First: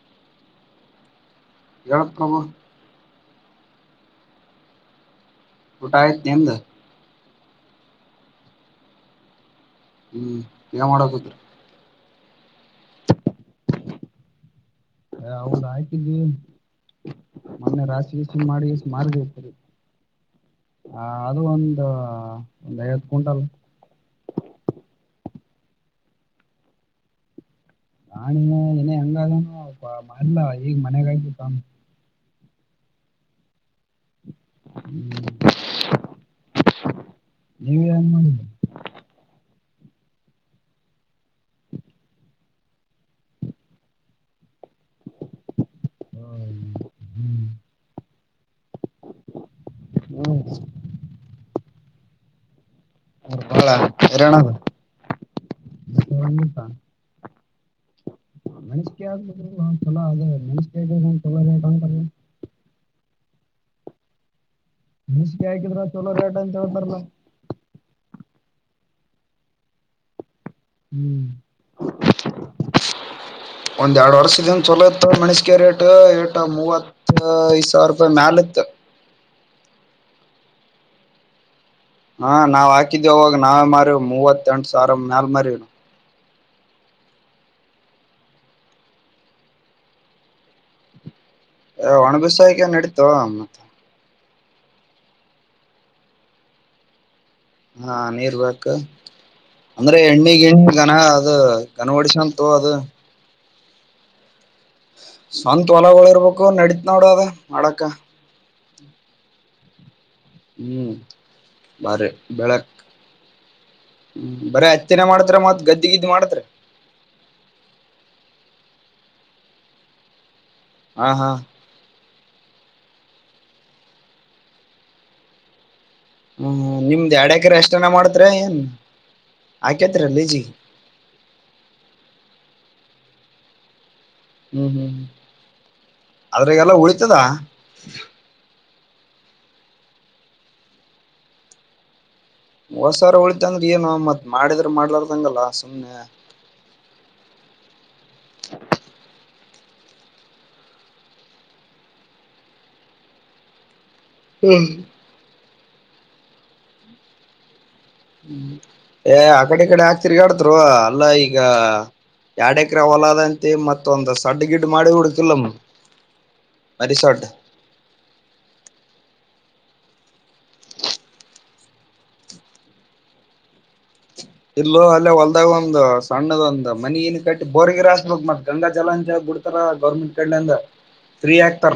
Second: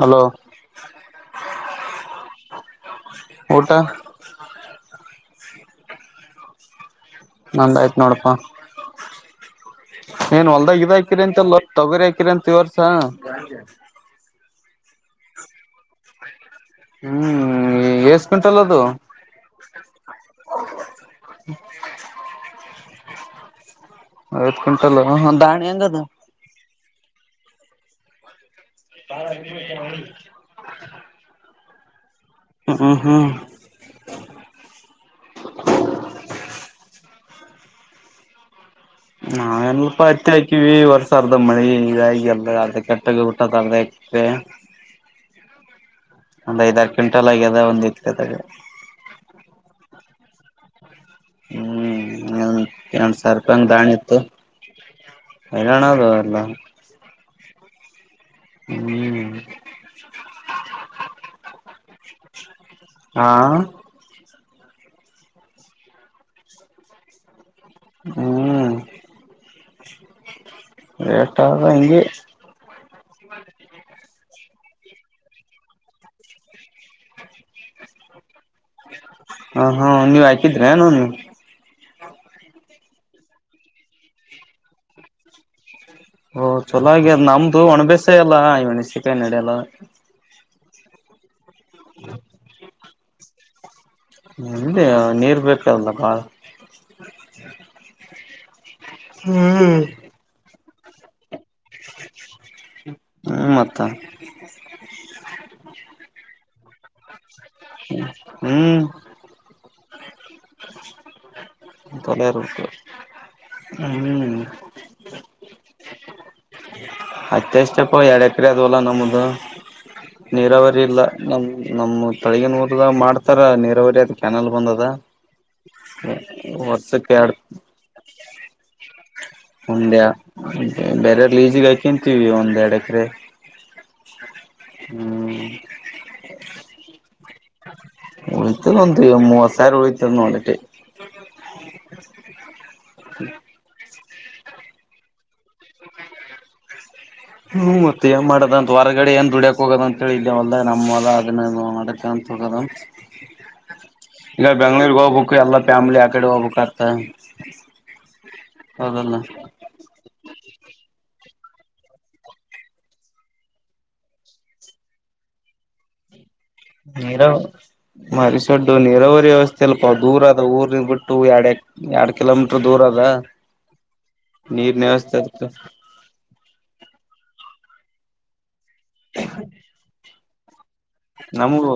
Hello ಜರಪ್ ತಬ ಗಟಾ ುಟಾಯ ಎಿಂದ ನಂದಾಯಯ್ತು ನೋಡಪ್ಪಾ ಹ್ಮ್ ಏನ್ ಹೊಲ್ದಾಗ ಇದ ಹಾಕಿರಿ ಮಾಡಕತ್ರಿ ಅಂತೆಲ್ಲ ತೊಗರಿಕ ಕಿರಾಂತಿ ವರ್ಷ ಹ ಹೌದ ಆ್ತಿದ್ದೀ ಹ್ಮ್ ಮೊನ್ನೆ ರಾಶಿ ಎಷ್ಟ ವೀಸ ಕ್ವಿಂಟಲ್ ಮಾಡಿ ಅದು ಮಾರ್ಗ ಹ ಹ ಅದು ಒಂದು ಒಂದ್ ಐವತ್ತು ಕ್ವಿಂಟಲ್ ಐತ್ ಕ್ವಿಂಟಲ್ ದಾಾಣಿ ಹೆಂಗದು ನಾಾನಿನ್ನ ಇನ ಹೆಂಗಾದಾನ ಮರ್ಲ ಈಗ ಮನೆಾಗಾಯ್ು ಕಾಮ ಹ್ಮ್ ಹ್ಮ್ ಹ್ಮ್ ಹ್ಮ್ ನೀವನ್ ಮಾಡ ನಾವೆನಲ್ಪ ಹತ್ತಿ ಹಾಕಿವವಿ ವರ್ಷ ಅರ್ಧ ಮಳಿ ಇದಾಗಿ ಅಲ್ಲ ಅದ ಕೆಟ್ಟ ಊಟದರ್ ಸ ಒಂದ್ ಐದ್ರು ಕ್ಂಟಲ್ ಹ್ಮ್ ಆಗ್ಯದ ಒಂದತ್ ಕದಾಗ ಹ್ಮ ಹ ಹ ಸಾವಿ ಅವ್ರ ರೂಪಾಯಿ ಬಾಳ ಹಂಗ ದಾಣಿ ಇತ್ತು ಹೈರಾಣ ಅದ ಣದು ಎಲ್ಲ ಮನ್ಸ್ಿಕ ಆಗ್ ಹ್ಮ್ ಒ ಚಲ ಅದೇ ಮನ್ ಆಗಲೋ ಕಂತ ಹಾ ಬಸಿಗೆ ಹಾಕಿದ್ರ ಚಲೋ ರೇಟ ಅಂತ ಹೇಳ್ತಾರ ನ ಹ್ಮ್ ಹ್ಮ್ ರೇಟ್ ಆದ ಹಿಂಗೆ ಒಂದ್ ಎರಡು ವರ್ಷದ ಚಲೋತ್ತ ಮಣಸಗೆ ರೇಟ್ ಏಟ ಮೂವತ್ತ ಐದು ಸಾವಿರ ರೂಪಾಯಿ ಮ್ಯಾಲತ್ ಹ ಹಾ ನೀವ್ ಆಯ್ತಿದ್ರೆ ನೋ ನೀ ಹಾ ನಾವ್ ಹಾಕಿದೇ ಹೋಗಾಗ ನಾವೇ ಮಾರವ್ ಮೂವತ್ತ ಎಂಟು ಸಾವಿರ ಮ್ಯಾಲ ಮಾರವಿ ನವು ಓ ಚೊಲಾಗಿ ಅ ನಮ್ದು ಒಣಬಸ ಎಲ್ಲ ಈಣಿಸಿಕಾಯ ನಡಿಯಲ್ಲ ಒಣಬಿಸಾಯಕ ನಡೀತ ಮತ್ತ ನಿಮ್ದ ನೀರ್ ಬೇಕಲ್ ಬಾಳ ಹಾ ನೀರ್ ಬಕ್ು ಹ್ಮ್ ಅಂದ್ರೆ ಎಣ್ಣಿಗ್ ಎಣ್ಣಿಗನ ಅದು ಕನವಾಡಿಶನ್ ತೋ ಅದು [unintelligible] ಸ್ವಂತತ್ ಹೊಲಗಳ ಇರ್ಬೇಕು ನಡತ್ತ್ ನೋಡ ಅದ ಮಾಡಕ ಹ್ಮ್ ಹ್ಮ್ ಬಾರಿ ತಲೆ ಬೆಳಕ್ ಹ್ಮ್ ಹ್ಮ ಬರ ಹತ್ತನ ಮಾಡ್ತ್ರ ಮತ್ ಗದ್ದೆ ಇದಗ್ ಮಾಡತ್ರ ಅತ್ತೆಷ್ಟಪ್ಪ ಎರಡ್ ಎಕರೆ ಅದವಲ್ಲ ನಮ್ದ ನೀರಾವರಿ ಇಲ್ಲ ಹಾ ಹಾ ನಮ್ಮ ನಮ್ಮ ತಳಗನ್ ಓದದ ಮಾಡ್ತಾರ ನೀರಾವರಿ ಅದು ಕೆಯಾನಲ್ ಬಂದದ ಹ್ಮ ವರ್ಷಕ್ಕೆ ನಿಮ್ದ್ ಎರಡ್ ಎಡ್ಯಕರೆ ಎಷ್ಟನ ಮಾಡ್ತ್ರ ಏನ್ ಒಂದ್ಯಾ ಹಾಕೇತ್ರಿ ಲೀಜಿಗೆ ಬೇರೆರ್ ಲ ಈಜಗ ಹಾಕಂತೀವಿ ಒಂದ್ ಎಡಕ್ರೆ ಹ್ಮ್ ಹ್ಮ್ ಹ್ಮ್ ಅದ್ರಾಗಲ್ಲ ಉಳಿತದ ಉಳಿತಂದು ಮೂವ ಸಾವರ ಉಳತನ ಹೊಡ ಹೊಸಾರ ಉಳಿತ ಅಂದ್ರ ಏನು ಮತ್ ಮಾಡಿದ್ರ ಮಾಡ್ಲಾರದಂಗಲ್ಲ ಹ್ಮ್ ಮತ್ತೆ ಏನ್ ಮಾಡದಂತ ಹೊರಗಡೆ ಏನ್ ದುಡಿಯ ಹೋಗೋದ ಅಂತೇಳೆವಲ್ಲದ ನಮ್ಮಲ್ಲ ಅದನ್ನ ನಡಕ ಅಂತ ಹೋಗದ ಈಗ ಬೆಂಗಳೂರು ಹೋಗ್ಬೇಕು ಎಲ್ಲ ಫ್ಯಾಮಿಲಿ ಯ ಕಡೆ ಹೋಗ್ಬೇಕತ ಹ್ಮ್ ಏ ಆ ಕಡೆ ಕಡೆ ಆಾಕ್ತಿರ್ಗಾಡ್ತರು ಅಲ್ಲಾ ಈಗ ಯಡಕ್ರ ಹೊಲಾದಂತ ಮತ್ತೊಂದ್ ಸಡ್ ಗಿಡ್ ಮಾಡಿ ಹುಡುಕಿಲ್ಲಮ್ಮ ಮರಿ ಸಡ್ ನೀರಾವ ಮಾರಿ ಸೊಡ್ ನೀರಾವರಿ ವಸ್ಥೆ ಸ್ವಲ್ಪ ದೂರ ಅದ ಊರ್ನಿಂದ ಬಿಟ್ಟು ಎರಡು ಎರಡ್ ಕಿಲೋಮೀಟ್ರ ದೂರ ಅದ ಇಲ್ಲೂ ನೀರ್ನ ಅಲ್ಲೇ ವ್ಯವಸ್ಥೆ ಅದಕ್ಕೆ ಹೊಲ್ದಾಗ ಒಂದು ಸಣ್ಣದ ಒಂದ್ ಮನನ್ ಕಟ್ಟಿ ಬೋರ್ಗಿರಾಸ್ಬೇಕಕ್ ಮತ್ತ ಗಂಗಾ ಜಲ ಅಂತ ಹಿ ಬಿಡ್ತಾರ ಗೌರ್ಮೆಂಟ್ ಕಡೆಯಿಂದ ನಮ್ಮೂರು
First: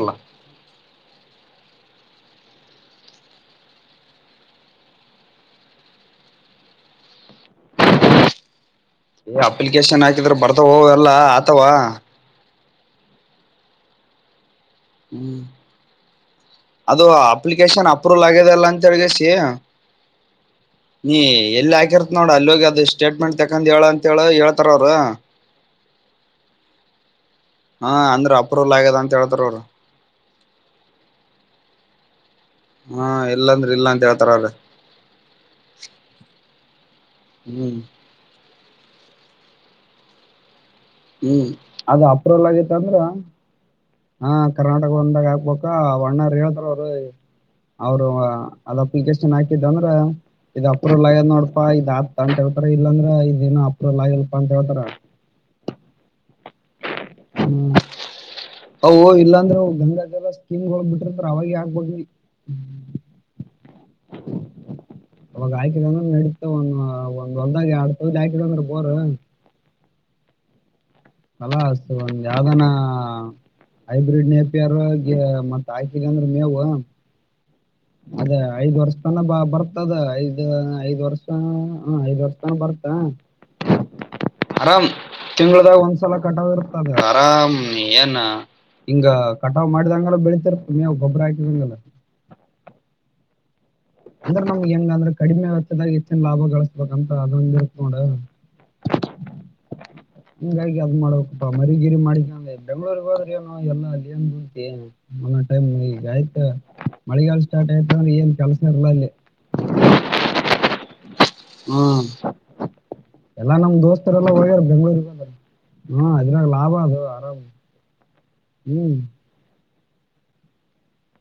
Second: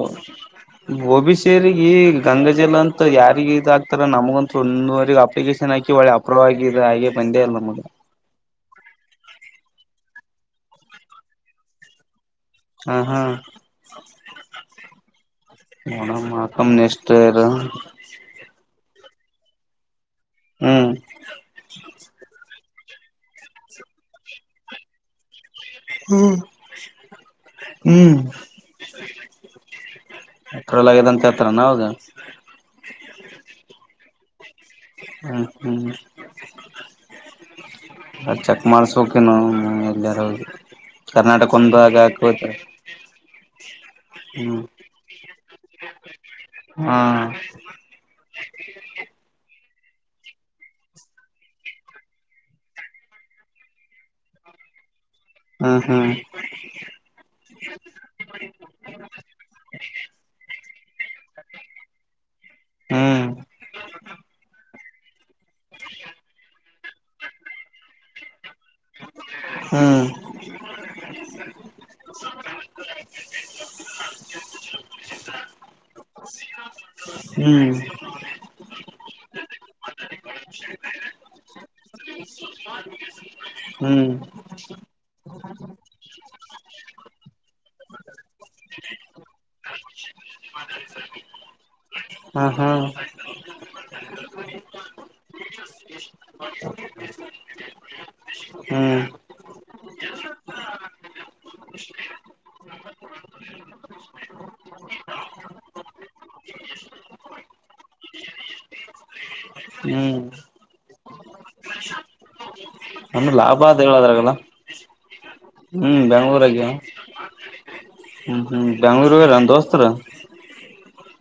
ಈ ಓಬಿಸಿ ಅವರಿಗೆ ಗಂಗಜಲ ಅಂತ ಯಾರಿಗೆ ಇದ ಹಾಕ್ತಾರ ನಮಗಂತ ಒಂದೂವರೆಗೆ ಅಪ್ಲಿಕೇಶನ್ ಹಾಕಿ ಒಳ್ಳೆ ಅಪ್ರೂವ್ ಆಗಿದೆ ಹಾಗೆ ಬ ಎಲ್ಲ ನಮಗೆ ಏ ಅಪ್ಲಿಕೇಶನ್ ಹಾಕಿದ್ರ ಬರ್ತೋ ಎಲ್ಲಾ ಆತವಾ ಹ್ಮ ಹಾ ಹ್ಮ್ ನೋಡಮ್ಮ ಕಮ್ ಅದು ನೆಕ್ಸ್ಟ್ ಇಯರ್ ಅಪ್ಲಿಕೇಶನ್ ಅಪ್ರೂವಲ್ ಆಗಿದೆ ಅಲ್ಲ ಅಂತ ಹೇಳ ಹ್ಮ್ ನೀ ಎಲ್ಲಿ ಹಾಕಿರ್ತ್ ನೋಡ ಅಲ್ಲಿಗ ಅ ಸ್ಟೇಟ್ಮೆಂಟ್ ತಕಂದ ಹೇಳ ಅಂತ ಹೇಳ ಹೇಳ್ತಾರ ಅವರು ಹ್ಮ್ ಹಾ ಹ್ಮ್ ಅಂದ್ರ ಅಪ್ರೂವಲ್ ಆಗ್ಯದ ಅಂತ ಹೇಳತಾರ ಅವರು ಪೆಟ್ರೋಲ್ ಆಗ್ಯದ ಅಂತ ಹೇಳ್ತಾರ ನ ಅವಾಗ ಹಾ ಇಲ್ಲಾಂದ್ರೆ ಇಲ್ಲಾ ಅಂತ ಹೇಳ್ತಾರ ಅವ್ರ ಹ್ಮ ಹ್ಮ್ ಹ್ಮ್ ಚಕ್ಮಾರಿಸುಕ ನ ಎಲ್ಲರ ಹ್ಮ್ ಅದು ಅಪ್ರೋವಲ್ ಆಗೇತ್ತ ಅಂದ್ರ ಹಾ ಹ್ಮ್ ಕರ್ನಾಟಕ ಒಂದಾಗ ಹಾಕ್ಬೇಕ ಬಣ್ಣಾರ ಹೇಳೇಳ್ತಾರ ಅವ್ರಿ ಹಾ ಅವರು ಅದ ಅಪ್ಲಿಕೇಶನ್ ಅಂದ್ರ ಇದು ಅಪ್ರೂವಲ್ ಆಗ್ಯದ ನೋಡಪಾ ಇದ್ ಆತ್ ಅಂತ ಹೇಳ್ತಾರ ಇಲ್ಲಾಂದ್ರ ಇದೇಏನು ಅಪ್ರೂವಲ್ ಆಗಲ್ಪ [inaudible] ಹಾ ಹಾ ಹ್ಮ್ ಅ ಇಲ್ಲಾಂದ್ರೆ [unintelligible] ಂದ್ರ ಅವಾಗ ಆಗ್ಬೋದು ಹ್ಮ್ ಅವಾಗ ಆಾ್ಕಂದ್ರೆ ನಡತ ಒಂದ ಒಂದ್ ಒಂದಾಗಿ ಆಡ್ತ ಆಾಕ ಅಂದ್ರೆ ವರ ಹ ಅಲ ಒ ಯಾವ್ದಾನ ಹೈಬ್ರಿಡ್ ನೆಪಿಯರ್ ಮತ್ತ ಹಾಕ ಂದ್ರ ಮೇವು ಹ ಹ್ಮ್ ಅದೇ ಐದ್ ವರ್ಷ ನ ಬ ಬರ್ತದ ಐದ್ ಐದ್ ವರ್ಷ ಹ ಐದ್ ವರ್ಷ ತನ ಬರ್ತ ಹ್ಮ್ ತಿಂಳದಾಗ ಒಂದ್ಸಲ ಕಟ್ಟದರ್ತದ ಆರಾಮ್ ಏನ್ ಹಿಂಗ ಕಟಾವ್ ಮಾಡಿದಂಗಲ್ಲ ಬೆಳಿತರ್ ನೀವವು ಗೊಬ್ಬ್ರ ಹಾಕಿದಂಗಲ್ಲ ಹ್ಮ ಹ್ಮ ಅಂದ್ರೆ ನಮ್ಗೆ ಹೆಂಗ ಅಂದ್ರೆ ಕಡಿಮೆತ್ತದಾಗ ಹೆಚ್ಚನ್ ಲಾಭ ಗಳಿಸಸ್ಬೇಕಂತ ಅದೊಂದ ಇರುತ್ತ ನೋಡ ಹ್ಮ್ ಹಿಂಗಾಗಿಿ ಅದ್ ಮಾಡ್ಬೇಕಪ್ಪಾ ಮರಿಗಿರಿ ಮಾಡಿಕ ಅಂದ ಬೆಂಗ್ಳೂರಿಗೆಗ್ ಹೋದ್ರಿ ಏನ ಎಲ್ಲ ಅಲ್ಲಿ ಏನ್ಂತ ನು ಒಂದೊ ಟೈಮ್ ಈಗ ಆಯ್ತಾ ಮಳೆಗಾಲ ಸ್ಟಾರ್ ಆಯ್ತ ಅಂದ್ರೆ ಏನ್ ಕೆಲಸ ಹರ್ಳಲ್ಲೇ ಹ್ಮ್ ಹ್ಮ ಅಂದ್ರ ಎಲ್ಲಾ ಲಾಭ ನಮ್ ಅದ ದೋಸ್ತರೆಲ್ಲ ಹೇಳದ್ರಾಗಲ್ಲ ಹಗಾರ ಬೆಂಗ್ಳೂಗ ಹ್ಮ್ ಹಾ ಅದ್ರಾಗ ಬೆಂಗ್ಳೂರಾಗ ಲಾಭ ಅದು ಆರಾಮ್ ಹ್ಮ್ ಹ್ಮ್ ಬ ಬೆಂಗ್ಳೂರುರ ದೋಸ್ತರ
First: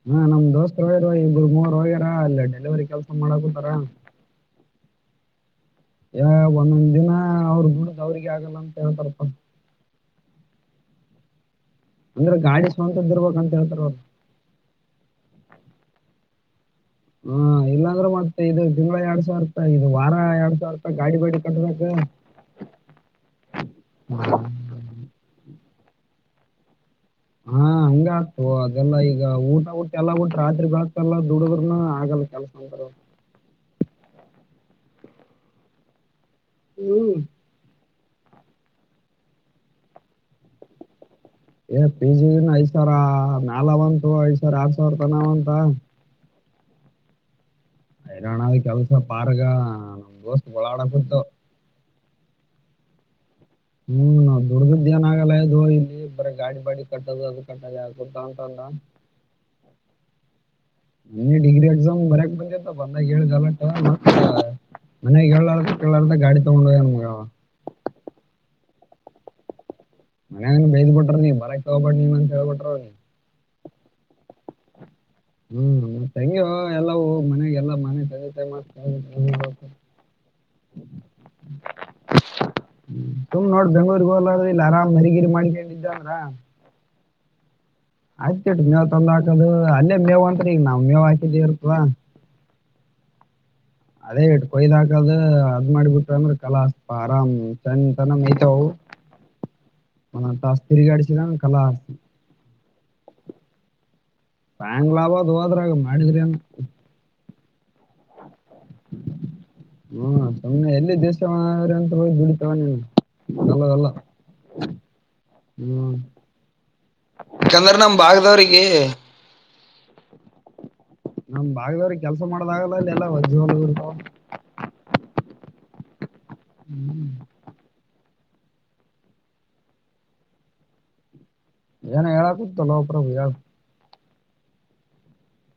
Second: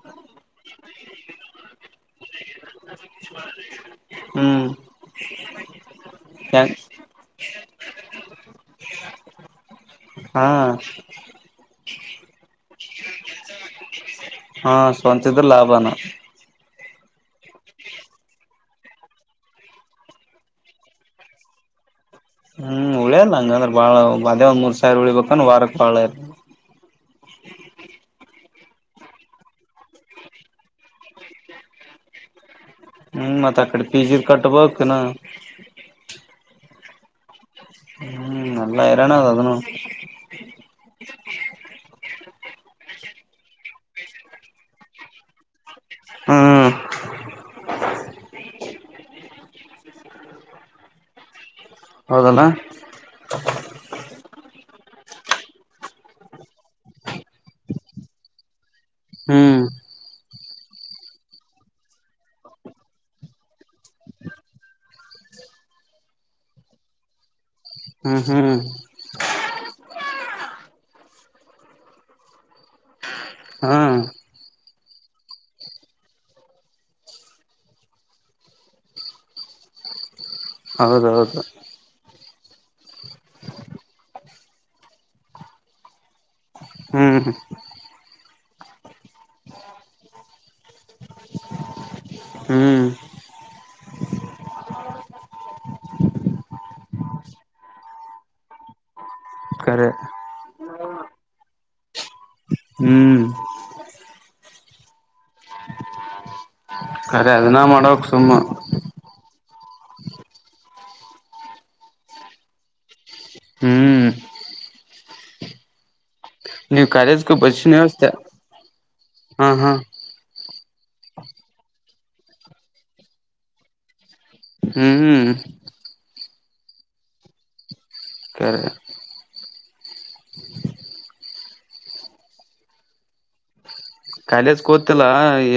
ಹಾ ನಮ್ ದೋಸ್ತತ್ ಹೋಗ್ಯಾರ ಇಬ್ರು ಮೂವರು ಹೋಗ್ಯಾರ ಅಲ್ಲಿ ಡೆಲಿವರಿ ಕೆಲ್ಸ ಮಾಡಕಂತಾರ ಹ್ಮ್ ಯ ಒಂದೊಂದ್ ದಿನ ಅವ್ರ ುಡ್ದ ಅವ್ರಿಗೆ ಆಗಲ್ಲ ಅಂತ ಹೇಳ್ತಾರಪ ಹಾ ಅಂದ್ರೆ ಗಾಡಿ ಸ್ವಂತದ್ ಇರ್ಬೇಕಂತ ಹೇಳ್ತಾರ ಅವ್ರು ಹಾ ಸ್ವಂತಿದ್ರ ಲಾಭನ ಹಾ ಇಲ್ಲಾಂದ್ರೆ ಮತ್ತೆ ಇದು ತಿಂಗಳ ಎರಡ್ ಸಾವಿರ್ತ ಇದು ವಾರ ಎರಡ್ ಸಾವಿ ಇರ್ತ ಗಾಡಿ ಗಾಡಿ ಕಟ್ಟದ ಹ್ಮ್ ಉಳಿಯರ್ಲ್ಲ ನಂಗಂದ್ರ ಬಾಳ ಅದೇ ಒಂದ್ ಮೂರ್ ಸಾವಿರ ಉಳಿಬೇಕಂದ ವಾರಕ್ ಬಾಳ ಇರ್ ಹಾ ಹಂಗ ಓ ಅದೆಲ್ಲ ಈಗ ಊಟ ಊಟ ಎಲ್ಲ ಬಿಟ್ಟ ರಾತ್ರಿಗ್ ಹಾತಲ್ಲ ದುಡ್ರನು ಆಗಲ್ಲ ಕೆಲಸ ಅಂತಾರ ಅವ್ರು. ಹ್ಮ ಮತ್ತೆ ಅಕ್ಕಡೆ ಪಿಜಿ ಕಟ್ಟಬೋತಿನ ಹ್ಮ್ ಹ್ಮ್ ನಲ್ಲ ರಾನ ಅ ಅದನ್ನು ಏ ಪಿ ಜಿಿನ ಐ್ ಸಾವಿರ ನಲ್ಂತು ಐದ್ ಸಾವರ ಆರ್ ಸಾವಿರ ರೂಪಾಯಿ ನಾವಂತ ಹ್ಮ್ ಹೈರಾಣದ ಕೆಲ್ಸ ಪಾರ್ಗ ನಮ್ ದೋಸ್ತ್ ಓಳಾಡಕತ್ತು ಹೌದಲ್ಲ ಹ್ಮ್ ನಾ ದುಡ್ದದ ಏನ ಆಗಲ್ಲ ಅದು ಇಲ್ಲಿ ಬರ ಗಾಡಿ ಬಾಡಿ ಕಟ್ಟದು ಅದು ಕಟ್ಟದ ಆಕಂತ ಅಂತಂದ [unintelligible] ಹ್ಮ್ ನೀ ಡಗ್ರ ಎಕ್ಸಾಮ ಬರಕ್ ಬಂದ ಬ ಏಳಲ್ಲ [unintelligible] ಮ ಇ ಕೇಳ ಗಾಡಿ ತಗೊಂಡಗ ಹ್ಮ್ ಹ್ಮ್ ಮನ ಬೇದ್ ಬಿಟ್ರ ನೀ ಬರಾಕ್ ತಗೋಬೇ ನೀವ ಅಂತ ಹೇಳ್ಬಿಟ್ರವ ನೀ ಹಾ [inaudible] ಹ್ಮ್ ಮತ್ತೆ ಹೆಂಗ ಎಲ್ಲ ಮನೆಗೆಲ್ಲ ಮನೆ ಹೌದೌದು ತುಮ ನೋಡ್ ಬೆಂಗ್ಗಳೂರ್ಗೆ ಹೋಲ ಇ ಆರಾಮ್ ಮರಿಗಿರಿ ಮಾಡ್ಕೊಂಡಿದ್ದವ್ರ ಹ್ಮ್ ಆಯ್ತಟು ಮೇವ್ ತಂದ ಹಾಕದು ಅಲ್ಲೇ ಮೇವ ಅಂತ್ರ ಈಗ ನಾವ್ ಮೇವ್ ಹಾಕಿದಿ ಇರ್ತವ ಹ್ಮ್ ಅದೇ ಇಟ್ ಕೊಯ್ದ್ ಹಾಕದ ಅದ್ ಮಾಡಿಬಿಟ್ರ ಅಂದ್ರ ಕಲಾಸ್ಪ ಆರಾಮ್ ತಂದ ತನಯ್ತವು ಹ ಮ ತ ಸ್ತ್ರರಿ ಗಡಿಸಿ ನ ಕಲ ಆ [unintelligible] ಹ್ಮ್ ತಾಯಂಗ್ ಲಾಭದು ಹೋದ್ರಗ ಮಾಡಿದ್ರಿ ಏನ್ [unintelligible] ಅ ಅದನ್ನ ಮಾಡೋಕ್ ಸುಮ್ಮ [unintelligible] ಹ್ಮ ಸುಮ್ನೆ ಎಲ್ಲಿ ದೇಶವ್ರ ಅಂತ ಹೋಗ ಬಿಡಿತವ ನೀ ಅಲ್ಲ ಅಲ್ಲ [inaudible] [inaudible] ಹ್ಮ್ ನೀವ್ ಕಾಲೇಜ್ಗೆ ಬಸ್ಸಿನ ಯಕಂದ್ರ ನಮ ವ್ಯವಸ್ಥೆ ಭಾಗದವ್ರರಿಗೆ [unintelligible] ಹಾ ಹಾ ನಮ್ ಭಾಗದವ್ರ ಕೆಲ್ಸ ಮಾಡದಾಗಲ್ಲ ಇಲ್ಲ ಎಲ್ಲ ವಜ್ರ [inaudible] ಹ್ಮ್್ಮ ಹ್ಮ್ ಕೆರೆ [unintelligible] ಏನ ಹೇಳ ಕುೂಂತಲ್ಲ ನೋ ಪ್ರಾಬ್ಲಮ್ ಹೇಳು ಕಾಲೇಜ್ ಕೂತಿಲ್ಲಾ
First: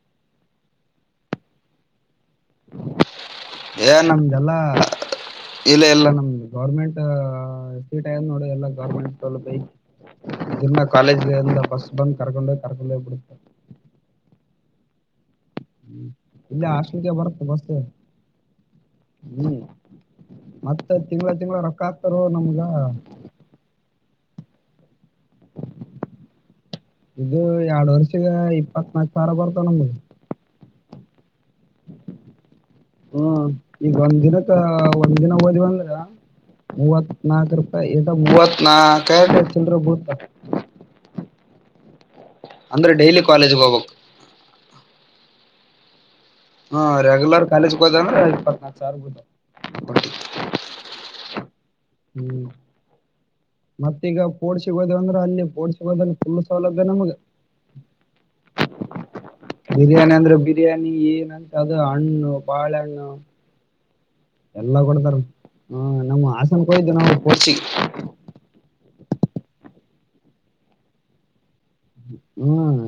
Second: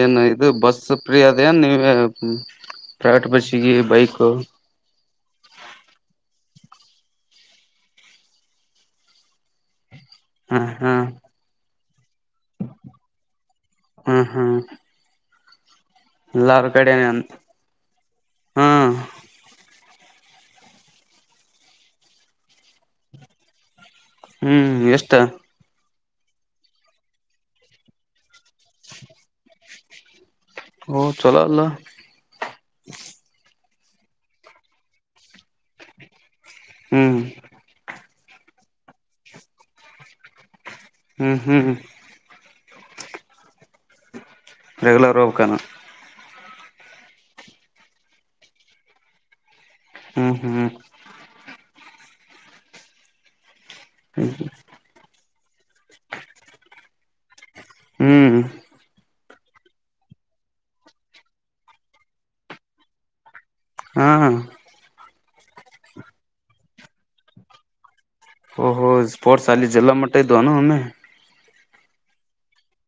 ಏನ್ ಇದು ಬಸ್ ಫ್ರೀ ಅದನ್ ನೀವ ಹ್ಮ ಟ ಬಸಗೆ ಬೈಕ್ [unintelligible] ನಮ್ದೆಲ್ಲಾ ಇಲ್ಲ ಎಲ್ಲಾ ನಮ್ದು ಗೌರ್ಮೆಂಟ್ ಸೀಟ್ ಆಯದ್ ನೋಡಿ ಎಲ್ಲಾ ಗೌರ್ಮೆಂಟ್ ತಲುಪೈ [inaudible] ಹ್ಮ ಇದನ್ನ ಹ್ಮ್ ಕಾಲೇಜ್ ಎಲ್ಲ ಬಸ್ ಬಂದ್ ಕರ್ಕೊಂಡೇ ಕರ್ಕೊಂಡೇ ಬಿಡುತ್ತೆ [inaudible] ಹಾ ಹಾ ಹ್ಮ್ ಇಲ್ಲ ಎಲ್ಲಾರ ಕಡೆನೆ ಆಶಮಿಕ ಬರುತ್ತೆ ಬಸ್ ಹ್ಮ್ ಹ್ಮ್ ಮತ್ತೆ ತಿಂಳ ತಿಂಗಳ ರೊಕ್ಕ ಹಾಕ್ತರು ನಮ್ಗ ಹ್ಮ್ ಎಷ್ಟ ಇದು ಎರಡು ವರ್ಷಗ ಇಪ್ಪತ್ನಾಕು ಸಾವಿರ ಬರ್ತಾವ ನಮಗೆ ಹಓ ಚಲಾ ಅಲ್ಲಾ ಹ್ಮ ಈಗ ಒಂದಿನಕ್ಕೆ ಒಂದ ದಿನ ಓದವಂದ್ರ [inaudible] ಹ್ಮ್ ಮೂವತ್ತ್ನಾಾಲ್ಕು ರೂಪಾಯಿ ಮೂವತ್ನಾಕ ಚಲ್ರ ಭೂತ [unintelligible] ಹ್ಮ್ ಹ್ಮ್ ಅಂದ್ರೆ ಡೈಲಿ ಕಾಲೇಜ್ಗೆ ಹೋಗ್ಬೇಕ್ ರಗಲರ್ ರೋೋಗ್ಕ [unintelligible] ಹಾ ರೆಗ್ಯುಲರ್ ಕಾಲೇಜ್ಗೆ ಹೋದಂದ್ರ ಇಪ್ಪತ್ನಾಲ್ಕ ಸಾವಟ್ಟ ಹ್ಮ್ ಹ್ಮ್ [inaudible] ಹ್ಮ್ ಮತ್ತೀಗ ಪೋಡ್ಸಗೋದು ಅಂದ್ರೆ ಅಲ್ಲಿ ಪೋಡ್ಸಗೋದ್ರ ಫುಲ್ ಸೌಲಭ್ಯ ನಮ್ಗ ಹ್ಮ್ [inaudible] ಬಿರಿಯಾನಿ ಅಂದ್ರೆ ಬಿರಿಯಾನಿ ಏನಂತ ಅದು ಹಣ್ಣು ಬಾಳಹಣ್ಣು [inaudible] ಹಾ ಎಲ್ಲಾ ಕೊಡ್ತಾರ ಹ್ಮ ನಮ್ಮ ಆಸನ್ ಕೊಿದ್ದು ನಾವು ಪರ್ಸಿ [inaudible] ಓಹೋ ಸ್ಪೋರ್ಟ್ಸ್ ವಲ್ಲಿ ಜಲ್ಲ ಮಟ್ಟದುನು ಅಮೆ ಷೂ ಹ್ಮ್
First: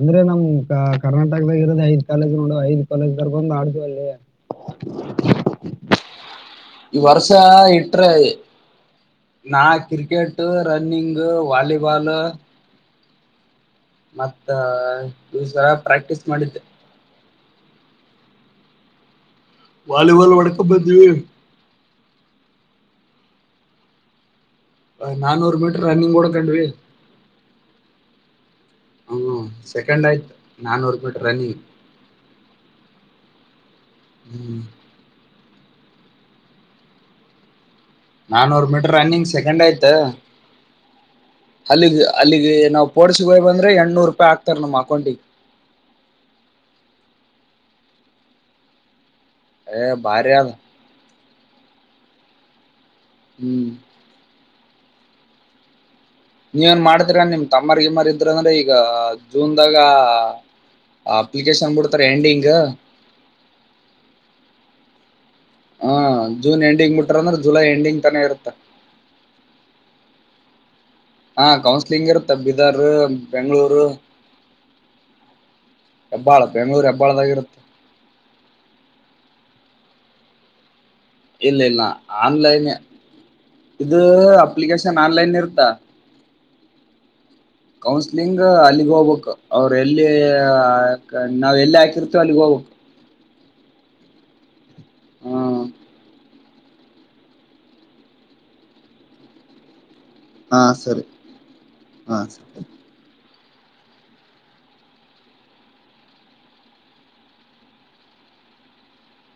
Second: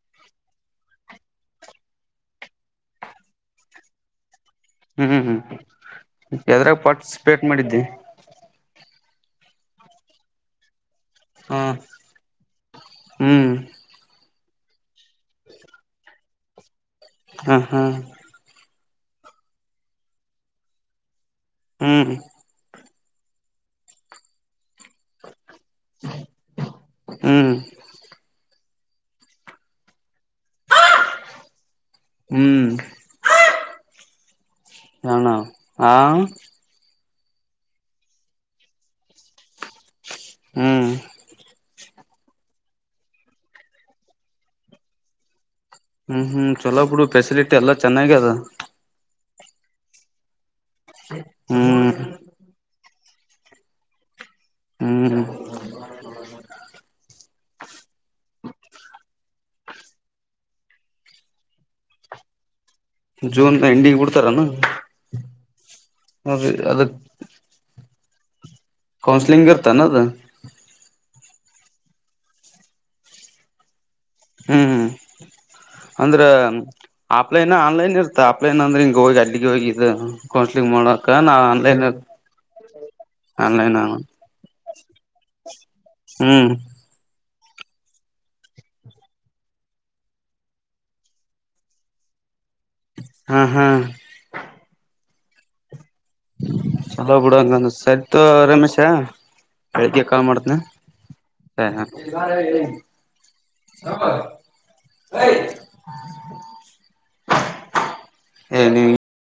ಅಂದ್ರೆ ನಮ್ ಕ ಕರ್ನಾಟಕದಾಗ ಇರೋದ ಐದ್ ಕಾಲೇಜ್ ನೋಡುವ ಐದ್ ಕಾಲೇಜ್ ತರ್ ಬಂದು ಆಡ್ತೀವಲ್ಲಿ ಹ್ಮ್ ಹ್ಮ್ ಎದ್ರಾಗ ಈ ವರ್ಷಾ ಪಾರ್ಟಿಸಿಪೇಟ್ ಮಾಡಿದ್ದಿ ಇಟ ನಾ ಕ್ರಿಕೆಟ್ ರನ್ನಿಂಗು ಹ ವಾಲಿಬಾಲ್ ಹ್ಮ್ ಮತ್ತ ದಸರ ಪ್ರಾಕ್ಟೀಸ್ ಮಾಡಿದ್ದೆ [unintelligible] ಹ್ಮ್ ಹ್ಮ್ ವಾಲಿಬಾಲ್ ವಡಕ ಬಂತ [unintelligible] ಹ್ಮ್ ನಾನೂರು ಮೀಟರ್ ರನ್ನಿಂಗ್ ಕೂಡ ಹ್ಮ್ ಹ್ಮ ಸೆಕೆಂಡ್ ಆಯ್ತು ನಾನೂರು ಮಟ್ರ ರನ್ನಿಂಗ್ ಹ್ಮ್ ಹ್ಮ್ ಹಣ ಹಾ ನಾನೂರು ಮೀಟರ್ ರನ್ನಿಂಗ್ ಸೆಕೆಂಡ್ ಆಯ್ತ ಹ್ಮ್ ಅಲ್ಲಿಗೆ ಅಲ್ಲಿಗೆ ನಾವವು ಪೋಡ್ಸ ಹೋಯ್ ಬಂದ್ರೆ ಎಣನೂರು ರೂಪಾಯಿ ಆಗ್ತಾರ ನಮ್ಮ್ ಅಕೌಂಟಿಗೆ ಹ್ಮ್ ಹ್ಮ್ ಚಲೋ ಬಿುಡು ಫೆಸಿಲಿಟಿ ಎಲ್ಲಾ ಚೆನ್ನಾಗ ಅದ ಏ ಭಾರಿ ಅದ ಹ್ಮ್ ಹ್ಮ್ ಹ್ಮ್ ನೀವ ಏನ್ ಮಾಡ್ತೀರ ನಿಮ್ ತಮ್ಮರ್ಗಿ ಮರ್ ಇದ್ರ ಅಂದ್ರೆ ಈಗ ಜೂನ್ದಾಗ ಅಪ್ಲಿಕೇಶನ್ ಬಿಡ್ತಾರೆ ಎಂಡಿಂಗ್ ಜೂನ್ ಎಂಡಿಂಗ್ ಬಿಡ್ತಾರಾನ ಹಾ ಜೂನ್ ಎಂಡಿಂಗ್ ಬಿಟ್ರ ಅಂದ್ರೆ ಜುಲೈ ಎಂಡಿಂಗ್ ತಾನೆ ಇರತ್ತ ಕೌನ್ಸಲಲಿಂಗ್ತ ನದ ಹಾ ಕೌನ್ಸ್ಲಿಂಗ್ರು ಬದಾರ್ ಬೆಂಗಗಳೂರು ಹ್ಮ್ ಅಂದ್ರ ಆಫ್ಲನ್ ಆನ್ಲನ್ ಇರ್ತ ಆಫ್ಲನ್ ಅಂದ್ರೆ ಹಿಂಗ ಹೋಗಿ ಅಡ್ಡಿಗೆ ಹೋಗಿ ಇ ಕೋಸ್ಟ್ಲಿ ಮಾಡ ಇಲ್ಲ ಇಲ್ಲ ಆನ್ಲನ್ ಆನ್ಲೈನ್ ಇದು ಅಪ್ಲಿಕೇಶನ್ ಆನ್ಲನ್ ಇರ್ತ್ತಾ ಹ್ಮ್ ಕೌನ್ಸಗ್ ಅಲ್ಲಿಗ್ ಹೋಗ್ಬೇಕು ಅವರು ಎಲ್ಲಿ ನಾವ್ ಎಲ್ಲಿ ಹಾಕಿರ್ತೇ ಅಲ್ಲಿಗ್ ಹೋಗ್ಬೇಕು ಹಾ ಹಾ ಹಾ ಹಲೋ ಬಿಡಂಗ ಸರಿತ ರಮೇಶಾ ಕ ಮಾಡತ್ನ ಹಾ ಸರಿ ಸರಿ ಹ ಐ ಎ ನೀ